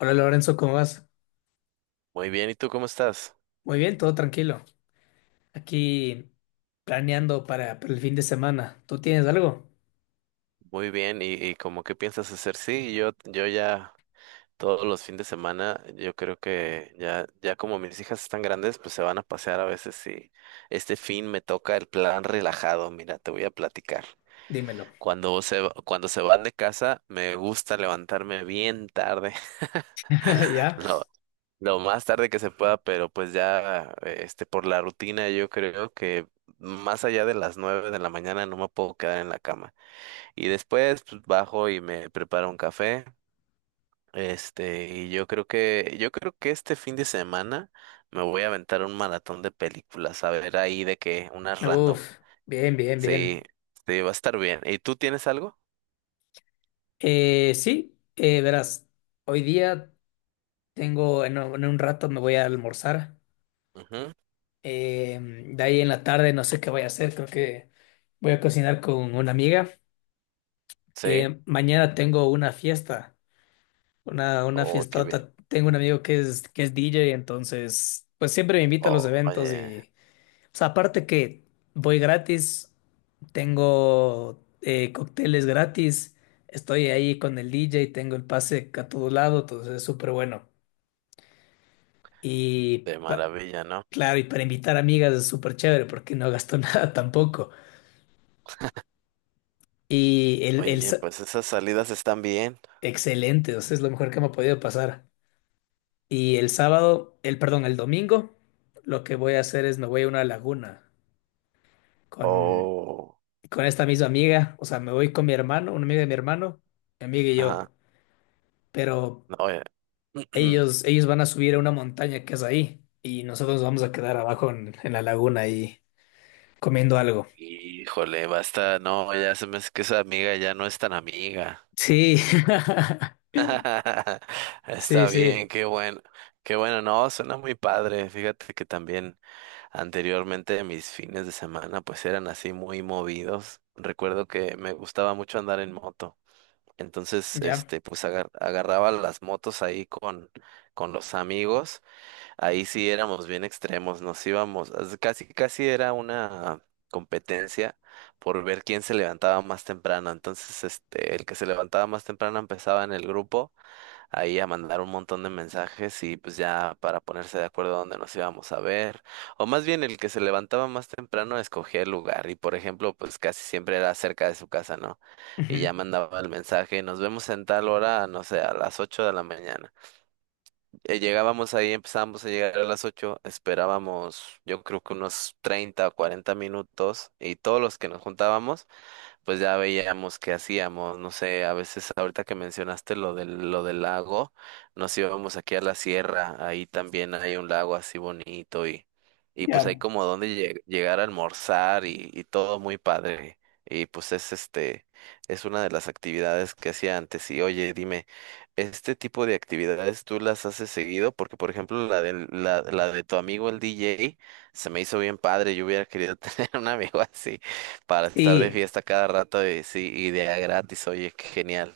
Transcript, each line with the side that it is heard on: left: Hola Lorenzo, ¿cómo vas?
right: Muy bien, ¿y tú cómo estás?
left: Muy bien, todo tranquilo. Aquí planeando para el fin de semana. ¿Tú tienes algo?
right: Muy bien, ¿y, cómo qué piensas hacer? Sí, yo ya todos los fines de semana, yo creo que ya como mis hijas están grandes, pues se van a pasear a veces y este fin me toca el plan relajado. Mira, te voy a platicar.
left: Dímelo.
right: Cuando se van de casa, me gusta levantarme bien tarde.
left: ¿Ya?
right: lo, lo más tarde que se pueda, pero pues ya, por la rutina, yo creo que más allá de las 9 de la mañana no me puedo quedar en la cama. Y después pues bajo y me preparo un café. Y yo creo que, este fin de semana me voy a aventar un maratón de películas, a ver ahí de que unas random.
left: Uf, bien, bien,
right: Sí,
left: bien.
right: sí, va a estar bien. ¿Y tú tienes algo?
left: Sí, verás, hoy día tengo, en un rato me voy a almorzar.
right: Ujú,
left: De ahí en la tarde no sé qué voy a hacer, creo que voy a cocinar con una amiga.
right: sí.
left: Mañana tengo una fiesta. Una
right: Oh, qué bien.
left: fiestota. Tengo un amigo que es DJ, entonces, pues siempre me invita a los
right: Oh,
left: eventos
right: oye,
left: y, o sea, aparte que voy gratis, tengo cócteles gratis, estoy ahí con el DJ, tengo el pase a todo lado, entonces es súper bueno. Y,
right: de
left: pa-
right: maravilla, ¿no?
left: claro, y para invitar amigas es súper chévere porque no gasto nada tampoco. Y el,
right: Oye,
left: sa-
right: pues esas salidas están bien.
left: excelente, o sea, es lo mejor que me ha podido pasar. Y el sábado, el, perdón, el domingo, lo que voy a hacer es me voy a una laguna con,
right: Oh,
left: con esta misma amiga. O sea, me voy con mi hermano, una amiga de mi hermano, mi amiga y
right: ajá.
left: yo. Pero
right: No, oye.
left: ellos van a subir a una montaña que es ahí y nosotros nos vamos a quedar abajo en la laguna y comiendo algo.
right: Híjole, basta, no, ya se me hace que esa amiga ya no es tan amiga.
left: Sí, sí,
right: Está bien,
left: sí,
right: qué bueno, no, suena muy padre. Fíjate que también anteriormente mis fines de semana pues eran así muy movidos. Recuerdo que me gustaba mucho andar en moto. Entonces,
left: ya.
right: pues agarraba las motos ahí con los amigos. Ahí sí éramos bien extremos, nos íbamos, casi, casi era una competencia por ver quién se levantaba más temprano. Entonces, el que se levantaba más temprano empezaba en el grupo ahí a mandar un montón de mensajes y pues ya para ponerse de acuerdo a dónde nos íbamos a ver. O más bien el que se levantaba más temprano escogía el lugar y por ejemplo pues casi siempre era cerca de su casa, ¿no? Y ya
left: Ujú,
right: mandaba el mensaje, nos vemos en tal hora, no sé, a las 8 de la mañana. Llegábamos ahí, empezábamos a llegar a las 8, esperábamos yo creo que unos 30 o 40 minutos y todos los que nos juntábamos pues ya veíamos qué hacíamos, no sé, a veces ahorita que mencionaste lo del lago, nos íbamos aquí a la sierra, ahí también hay un lago así bonito y pues hay
left: ya.
right: como donde llegar a almorzar y todo muy padre. Y pues es es una de las actividades que hacía antes. Y oye, dime, ¿este tipo de actividades tú las haces seguido? Porque, por ejemplo, la de tu amigo el DJ se me hizo bien padre. Yo hubiera querido tener un amigo así para estar de
left: y
right: fiesta cada rato y sí, y de a gratis, oye, qué genial.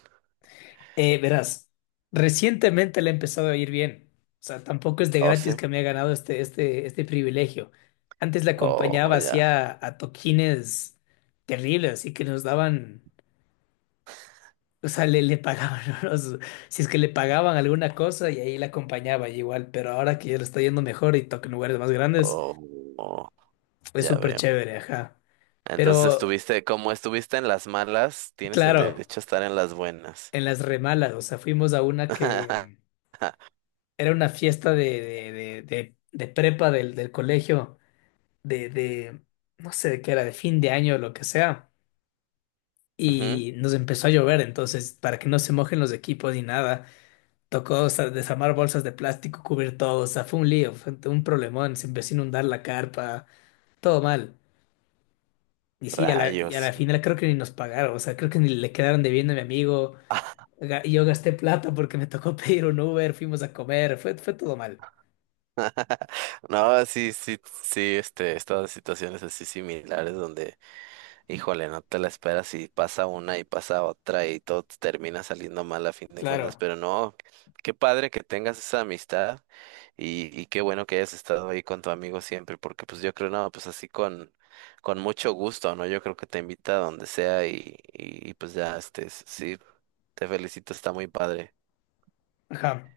left: Verás, recientemente le ha empezado a ir bien. O sea, tampoco es de
right: Oh,
left: gratis
right: sí.
left: que me ha ganado este privilegio. Antes la
right: Oh,
left: acompañaba,
right: ya,
left: hacía a toquines terribles, así que nos daban, o sea, le pagaban, unos- si es que le pagaban alguna cosa y ahí la acompañaba y igual, pero ahora que ya le está yendo mejor y toca en lugares más grandes,
right: oh, oh,
left: es
right: ya
left: súper
right: veo.
left: chévere, ajá.
right: Entonces
left: Pero,
right: estuviste, como estuviste en las malas, tienes el
left: claro,
right: derecho a estar en las buenas.
left: en las remalas, o sea, fuimos a una que... Era una fiesta de prepa del colegio, de, de, no sé de qué era, de fin de año o lo que sea.
right: Ujú.
left: Y nos empezó a llover, entonces, para que no se mojen los equipos ni nada, tocó, o sea, desarmar bolsas de plástico, cubrir todo, o sea, fue un lío, fue un problemón, se empezó a inundar la carpa, todo mal. Y sí, a la, y a la
right: Rayos.
left: final creo que ni nos pagaron, o sea, creo que ni le quedaron debiendo a mi amigo. Ga- yo gasté plata porque me tocó pedir un Uber, fuimos a comer, fue, fue todo mal.
right: No, sí, sí, sí, he estado en situaciones así similares donde, híjole, no te la esperas y pasa una y pasa otra y todo te termina saliendo mal a fin de cuentas,
left: Claro.
right: pero no, qué padre que tengas esa amistad y qué bueno que hayas estado ahí con tu amigo siempre, porque pues yo creo, no, pues así con mucho gusto, ¿no? Yo creo que te invita a donde sea y pues ya, sí, te felicito, está muy padre.
left: Ajá.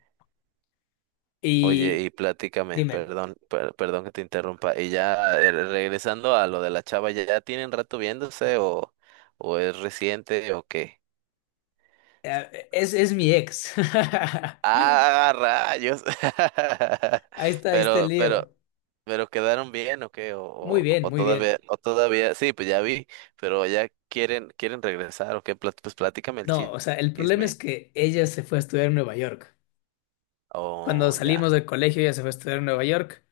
right: Oye,
left: Y,
right: y platícame,
left: dime,
right: perdón, perdón que te interrumpa, y ya regresando a lo de la chava, ¿ya, ya tienen rato viéndose o es reciente o qué?
left: es mi ex.
right: Ah, rayos.
left: Ahí está el
right: Pero, pero,
left: lío.
right: pero quedaron bien, ¿o qué?
left: Muy bien, muy bien.
right: O todavía, sí, pues ya vi, pero ya quieren, quieren regresar, ¿o qué? Pues platícame el
left: No, o sea, el problema es
right: chisme.
left: que ella se fue a estudiar en Nueva York. Cuando
right: Oh,
left: salimos
right: ya,
left: del colegio, ella se fue a estudiar en Nueva York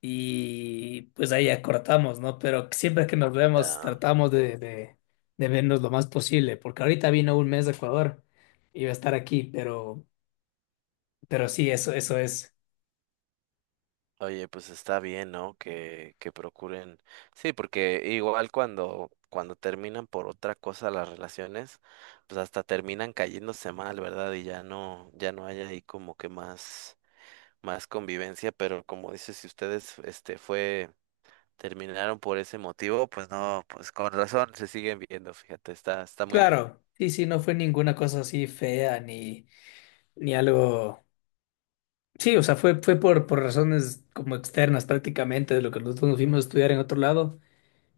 left: y pues ahí acortamos, ¿no? Pero siempre que nos vemos,
right: ya.
left: tratamos de vernos lo más posible, porque ahorita vino un mes de Ecuador y va a estar aquí, pero sí, eso es.
right: Oye, pues está bien, ¿no? Que procuren. Sí, porque igual cuando, cuando terminan por otra cosa las relaciones, pues hasta terminan cayéndose mal, ¿verdad? Y ya no, ya no hay ahí como que más, más convivencia, pero como dices, si ustedes este fue, terminaron por ese motivo, pues no, pues con razón se siguen viendo, fíjate, está muy bien.
left: Claro, sí, sí, no fue ninguna cosa así fea ni, ni algo. Sí, o sea, fue, fue por razones como externas prácticamente de lo que nosotros nos fuimos a estudiar en otro lado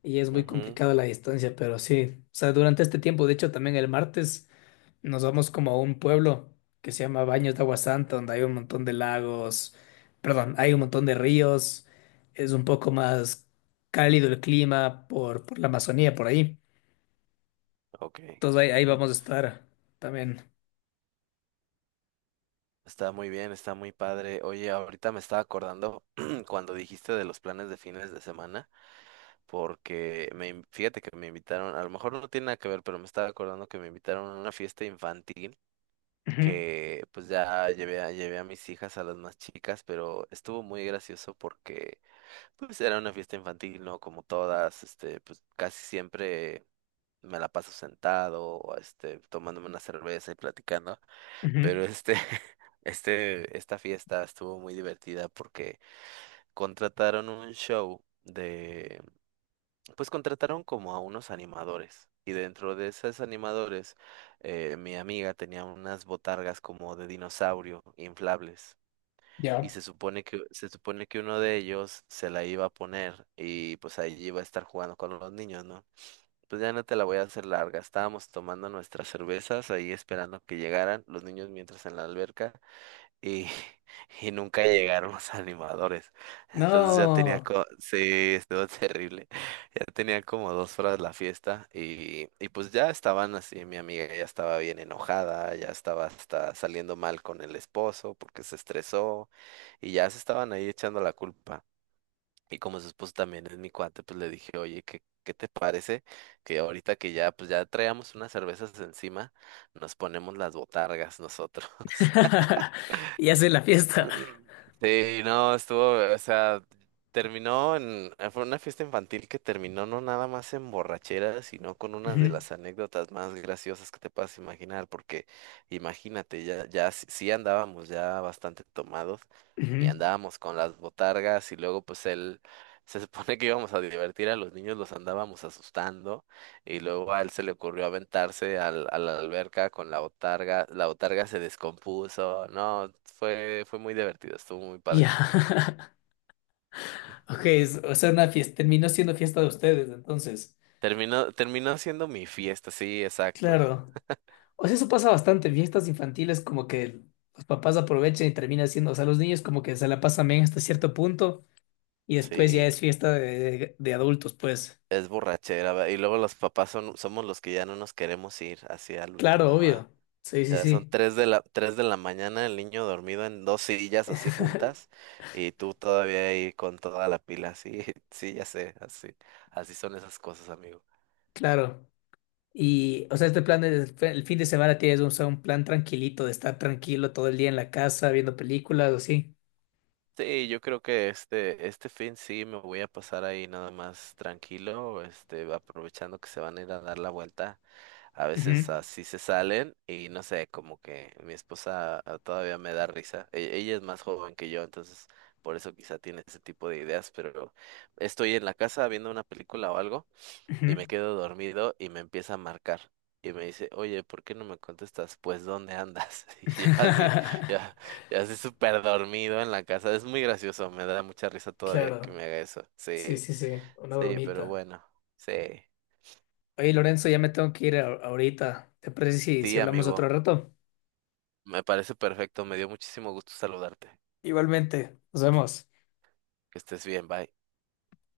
left: y es muy
right: Ujú,
left: complicado la distancia, pero sí, o sea, durante este tiempo, de hecho también el martes nos vamos como a un pueblo que se llama Baños de Agua Santa, donde hay un montón de lagos, perdón, hay un montón de ríos, es un poco más cálido el clima por la Amazonía, por ahí.
right: ok.
left: Entonces ahí
right: Mm,
left: vamos a estar también.
right: está muy bien, está muy padre. Oye, ahorita me estaba acordando cuando dijiste de los planes de fines de semana, porque fíjate que me invitaron, a lo mejor no tiene nada que ver, pero me estaba acordando que me invitaron a una fiesta infantil,
left: Ujú,
right: que pues ya llevé llevé a mis hijas, a las más chicas, pero estuvo muy gracioso porque, pues era una fiesta infantil, ¿no? Como todas, pues casi siempre me la paso sentado, tomándome una cerveza y platicando,
left: ujú,
right: pero esta fiesta estuvo muy divertida porque contrataron un show de, pues contrataron como a unos animadores. Y dentro de esos animadores, mi amiga tenía unas botargas como de dinosaurio inflables y
left: ya.
right: se supone que uno de ellos se la iba a poner y pues ahí iba a estar jugando con los niños, ¿no? Pues ya no te la voy a hacer larga. Estábamos tomando nuestras cervezas ahí esperando que llegaran los niños mientras en la alberca y, y nunca llegaron los animadores. Entonces ya tenía,
left: No.
right: sí, estuvo terrible. Ya tenía como 2 horas la fiesta y pues ya estaban así, mi amiga ya estaba bien enojada, ya estaba hasta saliendo mal con el esposo porque se estresó y ya se estaban ahí echando la culpa. Y como su esposo también es mi cuate, pues le dije, oye, ¿qué, qué te parece que ahorita que ya, pues ya traíamos unas cervezas encima, nos ponemos las botargas nosotros?
left: Ya sé la fiesta.
right: Sí, no, estuvo, o sea, terminó en, fue una fiesta infantil que terminó no nada más en borrachera, sino con unas
left: Ujú,
right: de las anécdotas más graciosas que te puedas imaginar, porque imagínate, ya, ya sí andábamos ya bastante tomados y
left: ujú.
right: andábamos con las botargas y luego pues él, se supone que íbamos a divertir a los niños, los andábamos asustando. Y luego a él se le ocurrió aventarse al, a la alberca con la botarga. La botarga se descompuso. No, fue, fue muy divertido, estuvo muy
left: Ya.
right: padre.
left: Ok, es- o sea, una fiesta, terminó siendo fiesta de ustedes, entonces.
right: Terminó, terminó siendo mi fiesta, sí, exacto.
left: Claro. O sea, eso pasa bastante en fiestas infantiles, como que los papás aprovechan y termina siendo, o sea, los niños como que se la pasan bien hasta cierto punto y después ya
right: Sí,
left: es fiesta de adultos, pues.
right: es borrachera, va. Y luego los papás son, somos los que ya no nos queremos ir hacia el
left: Claro,
right: último, va.
left: obvio. Sí, sí,
right: Ya son
left: sí,
right: tres de la, 3 de la mañana, el niño dormido en 2 sillas así juntas, y tú todavía ahí con toda la pila, sí, sí, ya sé, así, así son esas cosas, amigo.
left: claro. Y, o sea, este plan es- el fin de semana tienes un, o sea, un plan tranquilito de estar tranquilo todo el día en la casa viendo películas o así.
right: Sí, yo creo que este fin sí me voy a pasar ahí nada más tranquilo, aprovechando que se van a ir a dar la vuelta. A
left: Ujú,
right: veces así se salen y no sé, como que mi esposa, ah, todavía me da risa. Ella es más joven que yo, entonces por eso quizá tiene ese tipo de ideas, pero estoy en la casa viendo una película o algo
left: ujú.
right: y me quedo dormido y me empieza a marcar. Y me dice, oye, ¿por qué no me contestas? Pues, ¿dónde andas? Y yo así, ya, ya así súper dormido en la casa. Es muy gracioso, me da mucha risa todavía que
left: Claro.
right: me haga eso.
left: Sí,
right: Sí,
left: sí, sí, una
right: sí, pero
left: bromita.
right: bueno, sí.
left: Oye, Lorenzo, ya me tengo que ir a- ahorita. ¿Te parece si, si
right: Sí,
left: hablamos otro
right: amigo,
left: rato?
right: me parece perfecto, me dio muchísimo gusto saludarte.
left: Igualmente, nos vemos.
right: Que estés bien, bye.